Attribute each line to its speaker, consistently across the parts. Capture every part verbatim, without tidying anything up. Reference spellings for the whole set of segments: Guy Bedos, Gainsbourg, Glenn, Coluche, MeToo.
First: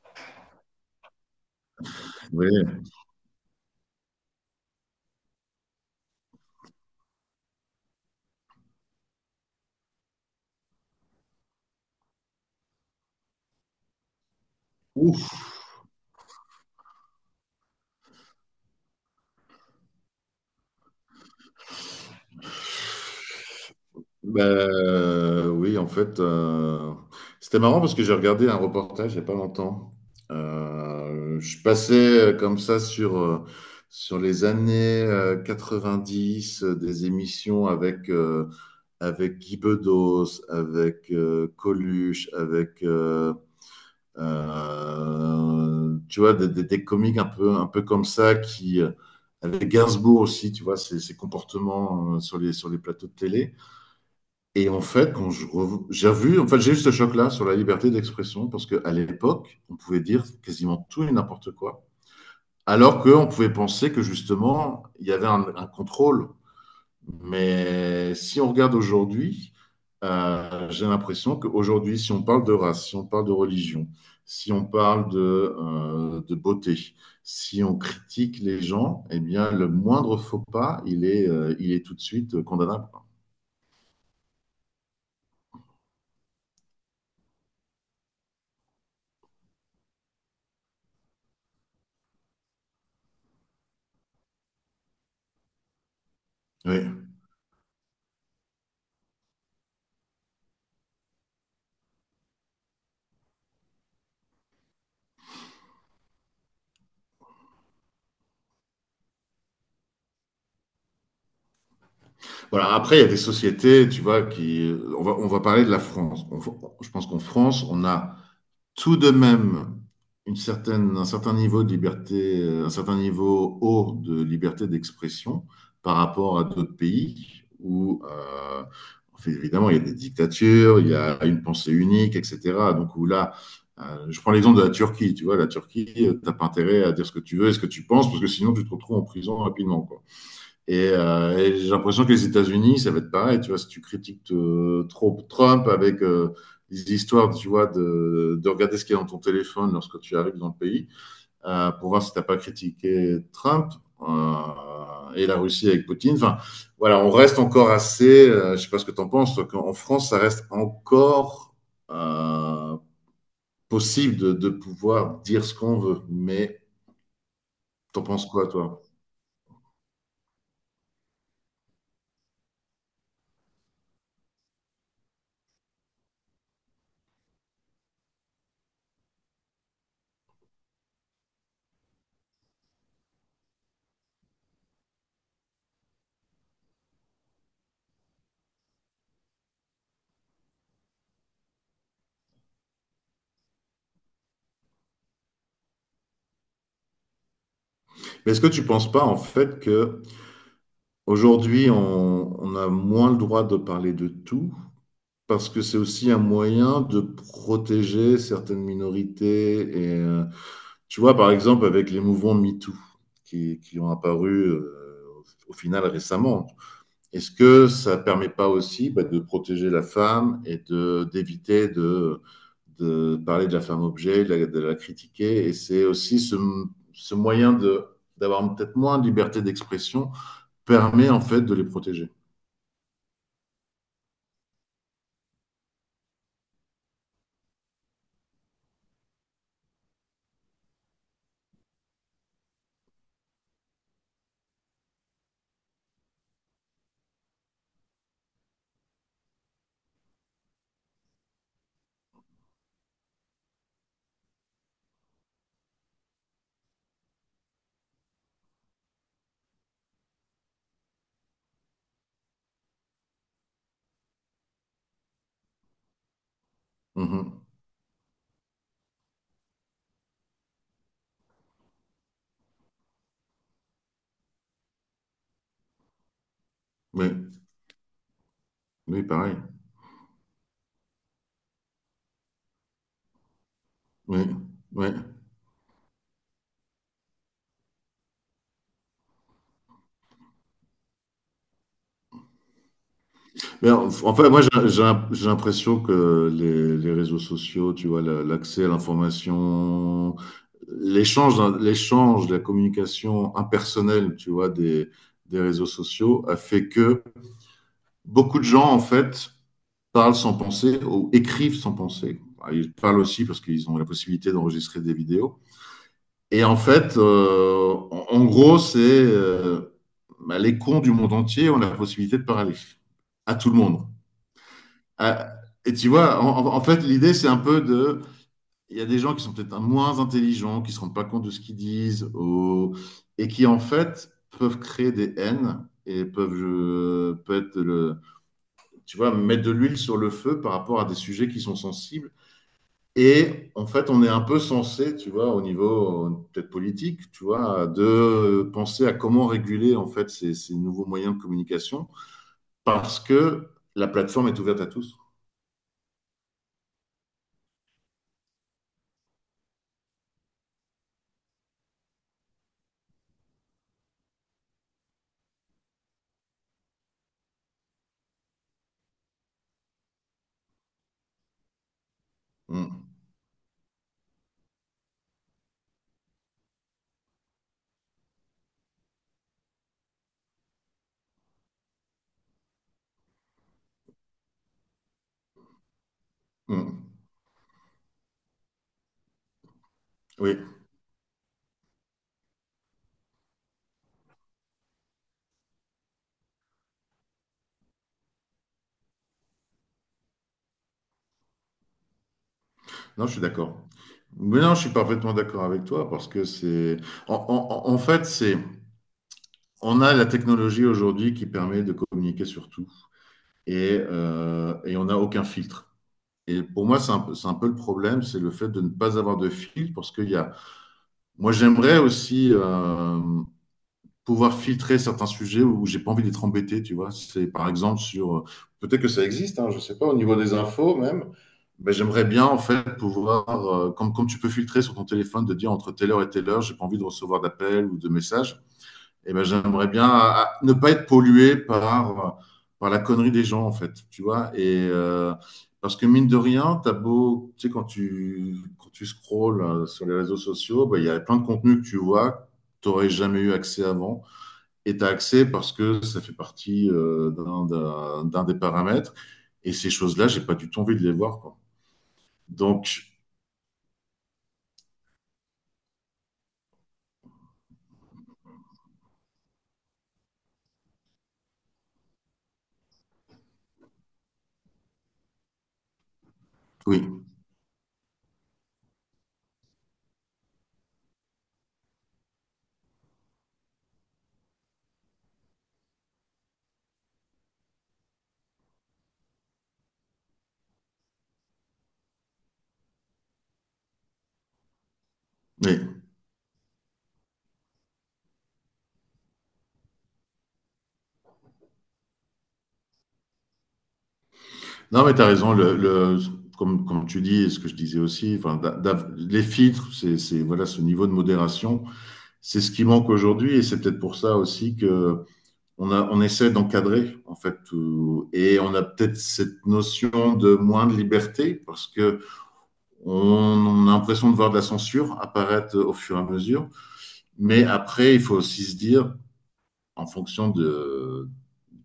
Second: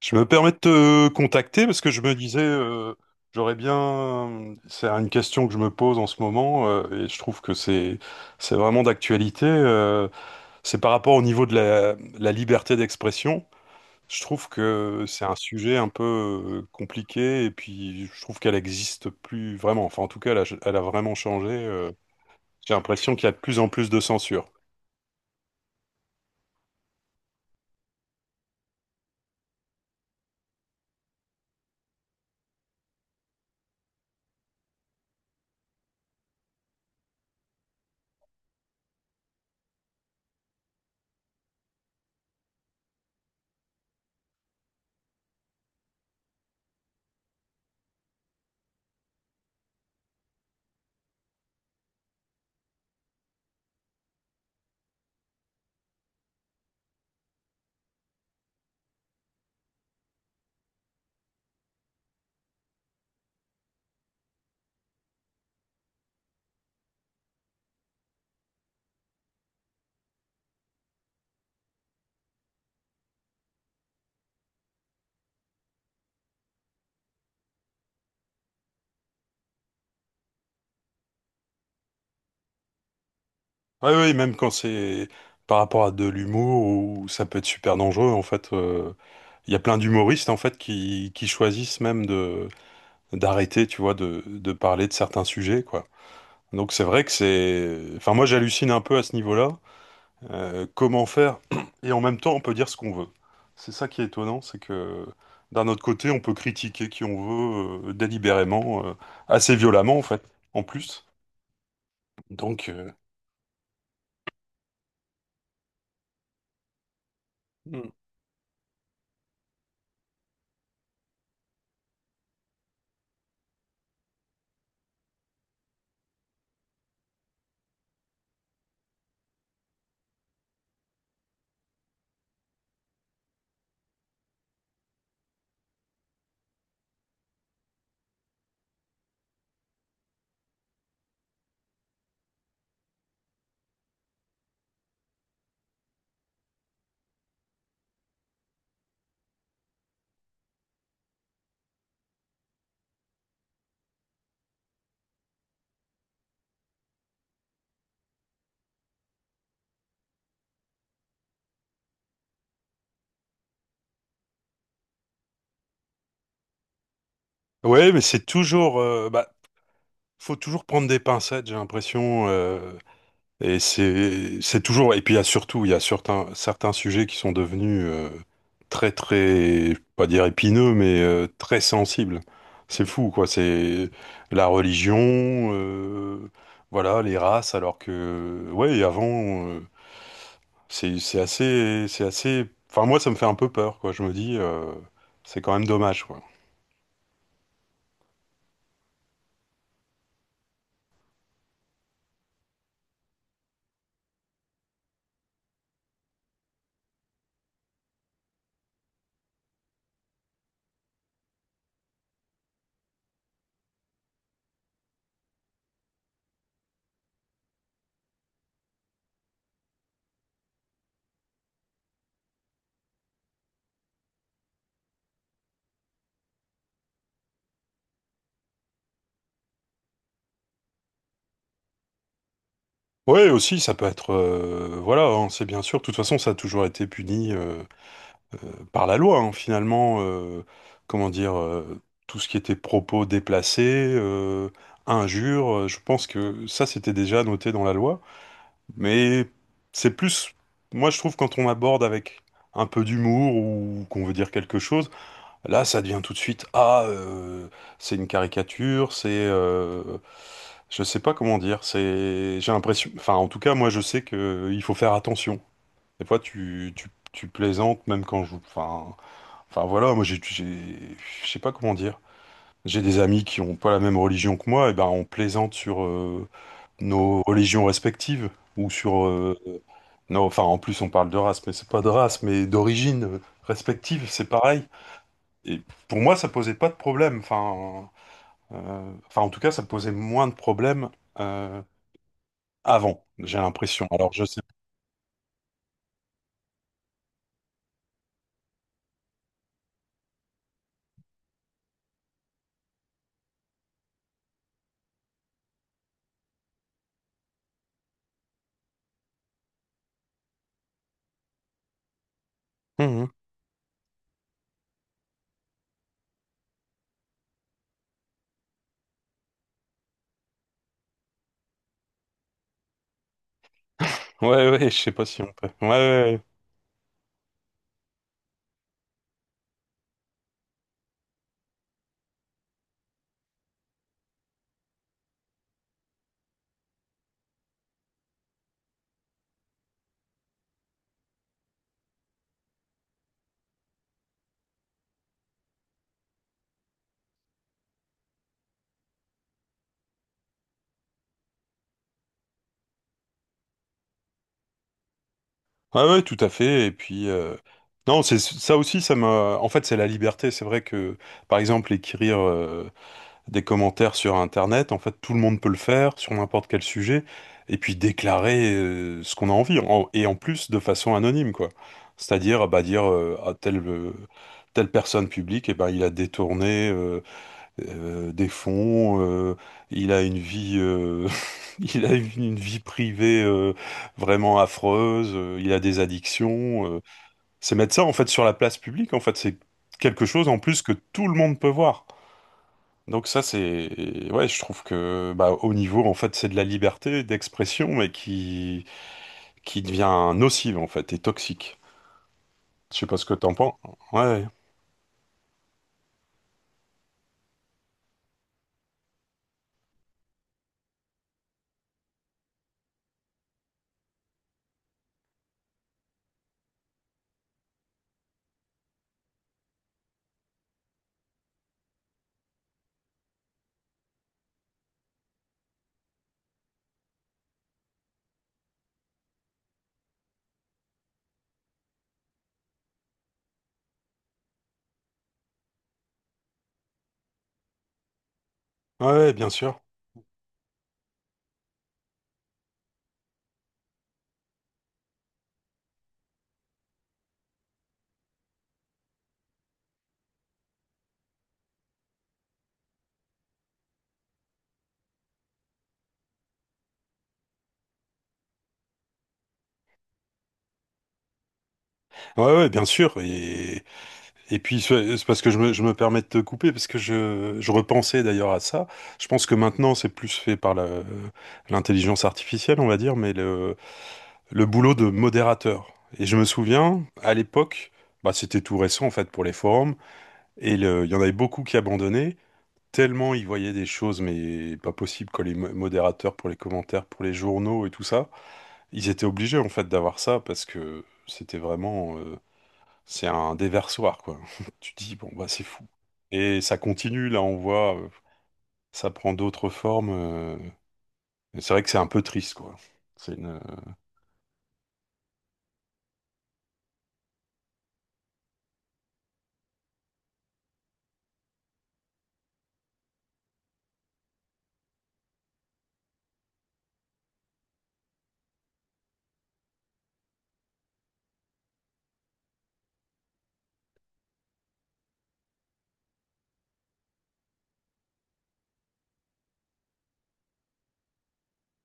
Speaker 1: Je me permets de te contacter parce que je me disais,
Speaker 2: Oui,
Speaker 1: euh, j'aurais bien, c'est une question que je me pose en ce moment euh, et je trouve que c'est c'est vraiment d'actualité. euh, c'est par rapport au niveau de la, la liberté d'expression. Je trouve que c'est un
Speaker 2: ouf.
Speaker 1: sujet un peu euh, compliqué et puis je trouve qu'elle existe plus vraiment. Enfin, en tout cas, elle a, elle a vraiment changé. euh. j'ai l'impression qu'il y a de plus en plus de
Speaker 2: Ben,
Speaker 1: censure.
Speaker 2: euh, oui, en fait, euh, c'était marrant parce que j'ai regardé un reportage il n'y a pas longtemps. Euh, je passais euh, comme ça sur, euh, sur les années euh, quatre-vingt-dix, euh, des émissions avec, euh, avec Guy Bedos, avec euh, Coluche, avec, euh, euh, tu vois, des, des, des comiques un peu, un peu comme ça. Qui. Euh, Avec Gainsbourg aussi, tu vois, ses, ses comportements euh, sur les, sur les plateaux de télé. Et en fait, quand je rev- j'ai vu, en fait, j'ai eu ce choc-là sur la liberté d'expression parce qu'à l'époque, on pouvait dire quasiment tout et n'importe quoi, alors qu'on pouvait penser que justement, il y avait un, un contrôle. Mais si on regarde aujourd'hui, euh, j'ai l'impression qu'aujourd'hui, si on parle de race, si on parle de religion, si on parle de, euh, de beauté, si on critique les gens, eh bien, le moindre faux pas, il est, euh, il est tout de suite condamnable.
Speaker 1: Oui, oui, même quand c'est par rapport à de l'humour où ça peut être super dangereux, en fait, euh, il y a plein d'humoristes en fait qui, qui choisissent même de d'arrêter, tu vois, de, de parler de certains sujets, quoi. Donc c'est
Speaker 2: Oui.
Speaker 1: vrai que c'est, enfin moi j'hallucine un peu à ce niveau-là. Euh, comment faire? Et en même temps, on peut dire ce qu'on veut. C'est ça qui est étonnant, c'est que d'un autre côté, on peut critiquer qui on veut euh, délibérément, euh, assez violemment en fait, en plus. Donc
Speaker 2: Voilà,
Speaker 1: euh,
Speaker 2: après, il y a des sociétés, tu vois. Qui. On va, on va parler de la France. On va- je pense qu'en France, on
Speaker 1: Mm.
Speaker 2: a tout de même une certaine, un certain niveau de liberté, euh, un certain niveau haut de liberté d'expression par rapport à d'autres pays où, euh, en fait, évidemment, il y a des dictatures, il y a une pensée unique, et cetera. Donc, où là, euh, je prends l'exemple de la Turquie, tu vois, la Turquie, euh, t'as pas intérêt à dire ce que tu veux et ce que tu penses, parce que sinon, tu te retrouves en prison rapidement, quoi. Et, euh, et j'ai l'impression que les États-Unis, ça va être pareil. Tu vois, si tu critiques euh, trop Trump avec euh, les histoires, tu vois, de, de regarder ce qu'il y a dans ton téléphone lorsque tu arrives dans le pays, euh, pour voir si t'as pas critiqué Trump euh, et la Russie avec Poutine. Enfin, voilà, on reste encore assez. Euh, je sais pas ce que t'en penses, toi. qu'en- En France, ça reste encore euh, possible de, de pouvoir dire ce qu'on veut. Mais
Speaker 1: Ouais, mais
Speaker 2: t'en
Speaker 1: c'est
Speaker 2: penses quoi,
Speaker 1: toujours.
Speaker 2: toi?
Speaker 1: Euh, bah, faut toujours prendre des pincettes, j'ai l'impression. Euh, et c'est c'est toujours. Et puis il y a surtout, il y a certains certains sujets qui sont devenus euh, très très, je peux pas dire épineux, mais euh, très sensibles. C'est fou, quoi. C'est la religion, euh, voilà, les races. Alors que ouais, avant, euh, c'est c'est assez c'est assez. Enfin moi, ça me fait un peu peur, quoi. Je me dis, euh, c'est quand même dommage, quoi.
Speaker 2: Mais est-ce que tu penses pas en fait que aujourd'hui, on, on a moins le droit de parler de tout parce que c'est aussi un moyen de protéger certaines minorités. Et euh, tu vois, par exemple, avec les mouvements MeToo qui, qui ont apparu euh, au final récemment, est-ce que ça permet pas aussi, bah, de protéger la femme et de d'éviter de, de parler de la femme objet, de la, de la critiquer. Et c'est aussi ce, ce moyen de d'avoir peut-être moins de liberté d'expression permet en fait de les protéger.
Speaker 1: Ouais, aussi, ça peut être, euh, voilà, hein, c'est bien sûr. De toute façon, ça a toujours été puni, euh, par la loi, hein, finalement, euh, comment dire, euh, tout ce qui était propos déplacés, euh, injures, euh, je pense que ça, c'était déjà noté dans la loi. Mais c'est plus, moi, je trouve, quand on aborde avec un peu d'humour ou qu'on veut dire quelque chose, là, ça devient tout de suite, ah, euh, c'est une caricature, c'est, euh, je sais pas comment dire, c'est. J'ai l'impression. Enfin, en tout cas, moi, je sais que il faut faire attention. Des fois, tu, tu, tu
Speaker 2: Mmh.
Speaker 1: plaisantes, même quand je. Enfin, Enfin voilà, moi j'ai, j'ai- je sais pas comment dire. J'ai des amis qui ont pas la même religion que moi, et ben on plaisante sur euh,
Speaker 2: Oui,
Speaker 1: nos religions respectives ou
Speaker 2: oui,
Speaker 1: sur
Speaker 2: pareil.
Speaker 1: euh, non, enfin en plus on parle de race, mais c'est pas de race, mais d'origine euh, respective,
Speaker 2: Oui,
Speaker 1: c'est pareil.
Speaker 2: oui.
Speaker 1: Et pour moi ça posait pas de problème, enfin euh, enfin en tout cas ça posait moins de problèmes euh, avant, j'ai
Speaker 2: Mais
Speaker 1: l'impression.
Speaker 2: en
Speaker 1: Alors
Speaker 2: en
Speaker 1: je
Speaker 2: fait,
Speaker 1: sais.
Speaker 2: moi, j'ai j'ai l'im j'ai l'impression que les les réseaux sociaux, tu vois, le l'accès à l'information, l'échange, hein, l'échange, la communication impersonnelle, tu vois, des des réseaux sociaux a fait que beaucoup de gens, en fait, parlent sans penser ou écrivent sans penser. Bah, ils parlent
Speaker 1: Mhm.
Speaker 2: aussi parce qu'ils ont la possibilité d'enregistrer des vidéos. Et en fait, euh, en, en gros, c'est, euh, bah, les cons du monde entier ont la possibilité de parler à tout le monde.
Speaker 1: Ouais, ouais, je sais pas si on
Speaker 2: À-
Speaker 1: peut. Ouais, ouais.
Speaker 2: et tu
Speaker 1: Ouais.
Speaker 2: vois, en, en- fait, l'idée, c'est un peu de... Il y a des gens qui sont peut-être moins intelligents, qui ne se rendent pas compte de ce qu'ils disent, ou- et qui, en fait, peuvent créer des haines et peuvent, je, peut être le, tu vois, mettre de l'huile sur le feu par rapport à des sujets qui sont sensibles. Et en fait, on est un peu censé, tu vois, au niveau, euh, peut-être politique, tu vois, de penser à comment réguler en fait ces, ces nouveaux moyens de communication parce que la plateforme est ouverte à tous.
Speaker 1: Ah ouais, tout à fait. Et puis, euh, non, c'est ça aussi, ça m'a. En fait, c'est la liberté. C'est vrai que, par exemple, écrire euh, des commentaires sur Internet, en fait, tout le monde peut le faire sur n'importe quel sujet, et puis déclarer euh, ce qu'on a envie, en- et en plus de façon anonyme, quoi. C'est-à-dire, bah, dire
Speaker 2: Mm,
Speaker 1: euh, à telle euh, telle personne publique, et ben, il a détourné, euh, euh, des fonds, euh, il a une vie, euh, il a une une vie privée euh, vraiment affreuse, euh, il a des addictions. euh.
Speaker 2: mm.
Speaker 1: C'est mettre ça en fait sur la place publique, en fait, c'est quelque chose
Speaker 2: Oui,
Speaker 1: en plus que tout le monde peut voir. Donc ça, c'est, ouais, je trouve que bah, au niveau, en fait, c'est de la liberté d'expression, mais qui, qui devient nocive, en fait, et toxique. Je sais pas ce
Speaker 2: non, je
Speaker 1: que
Speaker 2: suis
Speaker 1: t'en penses.
Speaker 2: d'accord.
Speaker 1: Ouais,
Speaker 2: Mais non, je suis parfaitement d'accord avec toi parce que c'est, en, en- en fait, c'est, on a la technologie aujourd'hui qui permet de communiquer sur tout et, euh, et on n'a aucun filtre. Et pour moi, c'est un peu, c'est un peu le problème, c'est le fait de ne pas avoir de filtre parce qu'il y a. Moi, j'aimerais aussi euh, pouvoir filtrer certains sujets où j'ai pas envie d'être embêté, tu vois. C'est par exemple sur, euh, peut-être que ça existe, hein, je sais pas, au niveau des infos même, mais j'aimerais bien en fait pouvoir, euh, comme, comme tu peux filtrer sur ton téléphone, de dire entre telle heure et telle heure, j'ai pas envie de recevoir d'appels ou de messages.
Speaker 1: ouais, ouais,
Speaker 2: Eh ben,
Speaker 1: bien sûr.
Speaker 2: j'aimerais bien à- à ne pas être pollué par, par la connerie des gens, en fait, tu vois. Et, euh, parce que mine de rien, t'as beau, tu sais, quand tu, quand tu scrolles euh, sur les réseaux sociaux, bah, il y a plein de contenus que tu vois, que t'aurais jamais eu accès avant. Et t'as accès parce que ça fait partie, euh, d'un d'un- d'un des paramètres. Et ces choses-là, j'ai pas du tout envie de les voir, quoi.
Speaker 1: Ouais, ouais, bien
Speaker 2: Donc,
Speaker 1: sûr. Et Et puis, c'est c'est parce que je me, je me permets de te couper, parce que je, je repensais d'ailleurs à ça. Je pense que maintenant, c'est plus fait par la- l'intelligence artificielle, on va dire, mais le, le boulot de modérateur. Et je me souviens,
Speaker 2: oui,
Speaker 1: à l'époque, bah, c'était tout récent en fait pour les forums, et le- il y en avait beaucoup qui abandonnaient, tellement ils voyaient des choses, mais pas possible, quand les mo- modérateurs pour les commentaires, pour les journaux et tout ça, ils étaient obligés en fait d'avoir ça, parce que c'était vraiment. Euh, c'est un déversoir, quoi. Tu dis, bon, bah, c'est fou.
Speaker 2: oui.
Speaker 1: Et ça continue, là, on voit, euh, ça prend d'autres formes. euh, et c'est vrai que c'est un peu triste, quoi. C'est une.
Speaker 2: Non, mais tu as raison. Le, le- comme comme tu dis, et ce que je disais aussi, enfin, d'a- d'av- les filtres, c'est, c'est- voilà, ce niveau de modération, c'est ce qui manque aujourd'hui. Et c'est peut-être pour ça aussi que on a, on essaie d'encadrer, en fait, tout. Et on a peut-être cette notion de moins de liberté parce que on, on a l'impression de voir de la censure apparaître au fur et à mesure. Mais après, il faut aussi se dire, en fonction de,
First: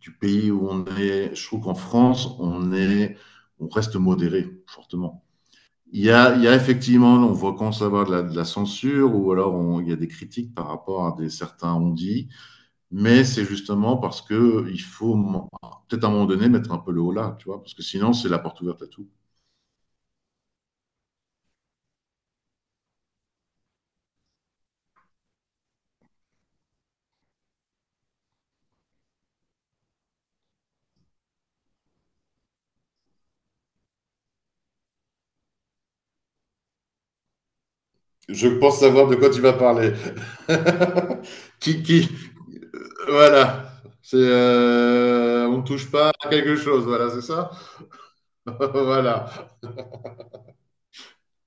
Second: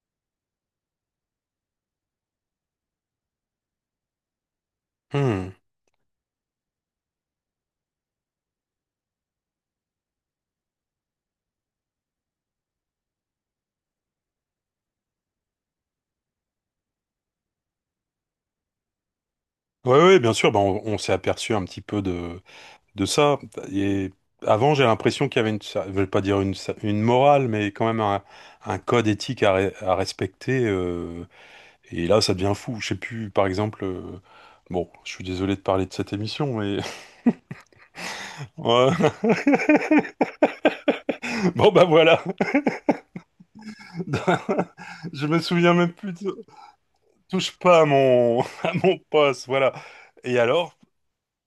Speaker 2: du pays où on est. Je trouve qu'en France, on, est, on reste modéré fortement.
Speaker 1: Hmm.
Speaker 2: Il y, a, il y a effectivement, on voit quand ça va de la, de la censure ou alors, on, il y a des critiques par rapport à des certains, on mais c'est justement parce que il faut peut-être à un moment donné mettre un peu le haut là, tu vois, parce que sinon c'est la porte ouverte à tout.
Speaker 1: Ouais, ouais, bien sûr, bah, on, on s'est aperçu un petit peu de, de ça. Et avant, j'ai l'impression qu'il y avait une, ça- je vais pas dire une, sa- une morale, mais quand même un, un code éthique à, re- à respecter. euh, et là, ça devient fou. Je sais plus, par exemple, euh, bon, je suis désolé de parler de cette émission, mais.
Speaker 2: Je pense
Speaker 1: Ouais.
Speaker 2: savoir de quoi tu vas parler.
Speaker 1: Bon,
Speaker 2: qui,
Speaker 1: bah
Speaker 2: qui,
Speaker 1: voilà.
Speaker 2: voilà, c'est,
Speaker 1: Je me
Speaker 2: euh, on ne
Speaker 1: souviens
Speaker 2: touche
Speaker 1: même
Speaker 2: pas
Speaker 1: plus
Speaker 2: à
Speaker 1: de.
Speaker 2: quelque chose, voilà, c'est ça.
Speaker 1: Touche pas à mon, à mon
Speaker 2: Voilà.
Speaker 1: poste, voilà. Et alors,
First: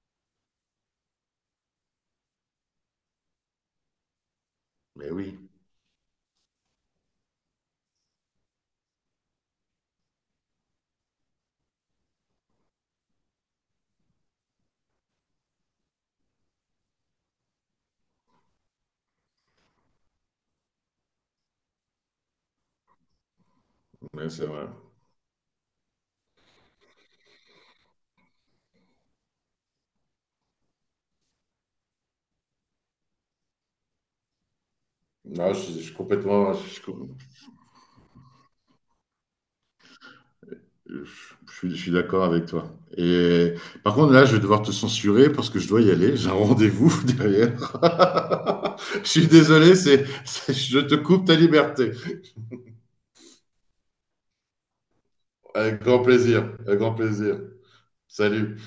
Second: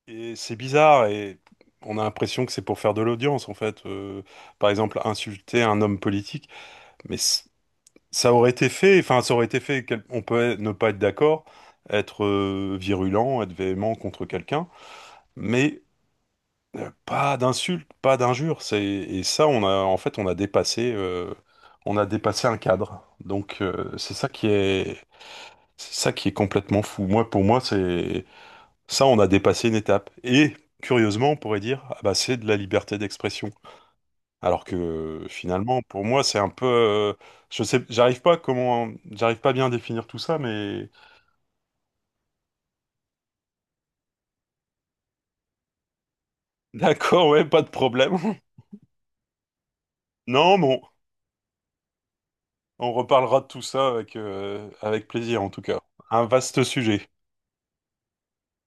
Speaker 1: et c'est bizarre et on a l'impression que c'est pour faire de l'audience, en fait. Euh, par exemple,
Speaker 2: Mais oui.
Speaker 1: insulter un homme politique, mais c- ça aurait été fait, enfin, ça aurait été fait, quel- on peut être- ne pas être d'accord, être euh, virulent, être véhément contre quelqu'un, mais euh, pas d'insultes, pas d'injures. C'est. Et ça, on a, en fait, on a dépassé, euh, on a dépassé un cadre. Donc, euh, c'est ça
Speaker 2: Mais
Speaker 1: qui
Speaker 2: c'est vrai.
Speaker 1: est. C'est ça qui est complètement fou. Moi, pour moi, c'est ça, on a dépassé une étape. Et curieusement, on pourrait dire, ah bah, c'est de la liberté d'expression. Alors que
Speaker 2: Non, je, suis
Speaker 1: finalement,
Speaker 2: je suis
Speaker 1: pour moi, c'est un
Speaker 2: complètement,
Speaker 1: peu,
Speaker 2: je, suis
Speaker 1: euh,
Speaker 2: com-
Speaker 1: je sais, j'arrive pas comment, j'arrive pas bien à définir tout ça, mais
Speaker 2: je- je suis, je suis d'accord avec toi. Et par contre, là, je vais devoir te censurer parce que je dois y aller. J'ai un rendez-vous
Speaker 1: d'accord, ouais,
Speaker 2: derrière.
Speaker 1: pas de problème.
Speaker 2: Je suis désolé, c'est, c'est-
Speaker 1: Non,
Speaker 2: je
Speaker 1: bon,
Speaker 2: te coupe ta liberté.
Speaker 1: on reparlera de tout ça avec euh, avec plaisir en tout cas.
Speaker 2: Avec grand
Speaker 1: Un
Speaker 2: plaisir,
Speaker 1: vaste
Speaker 2: avec grand
Speaker 1: sujet.
Speaker 2: plaisir. Salut.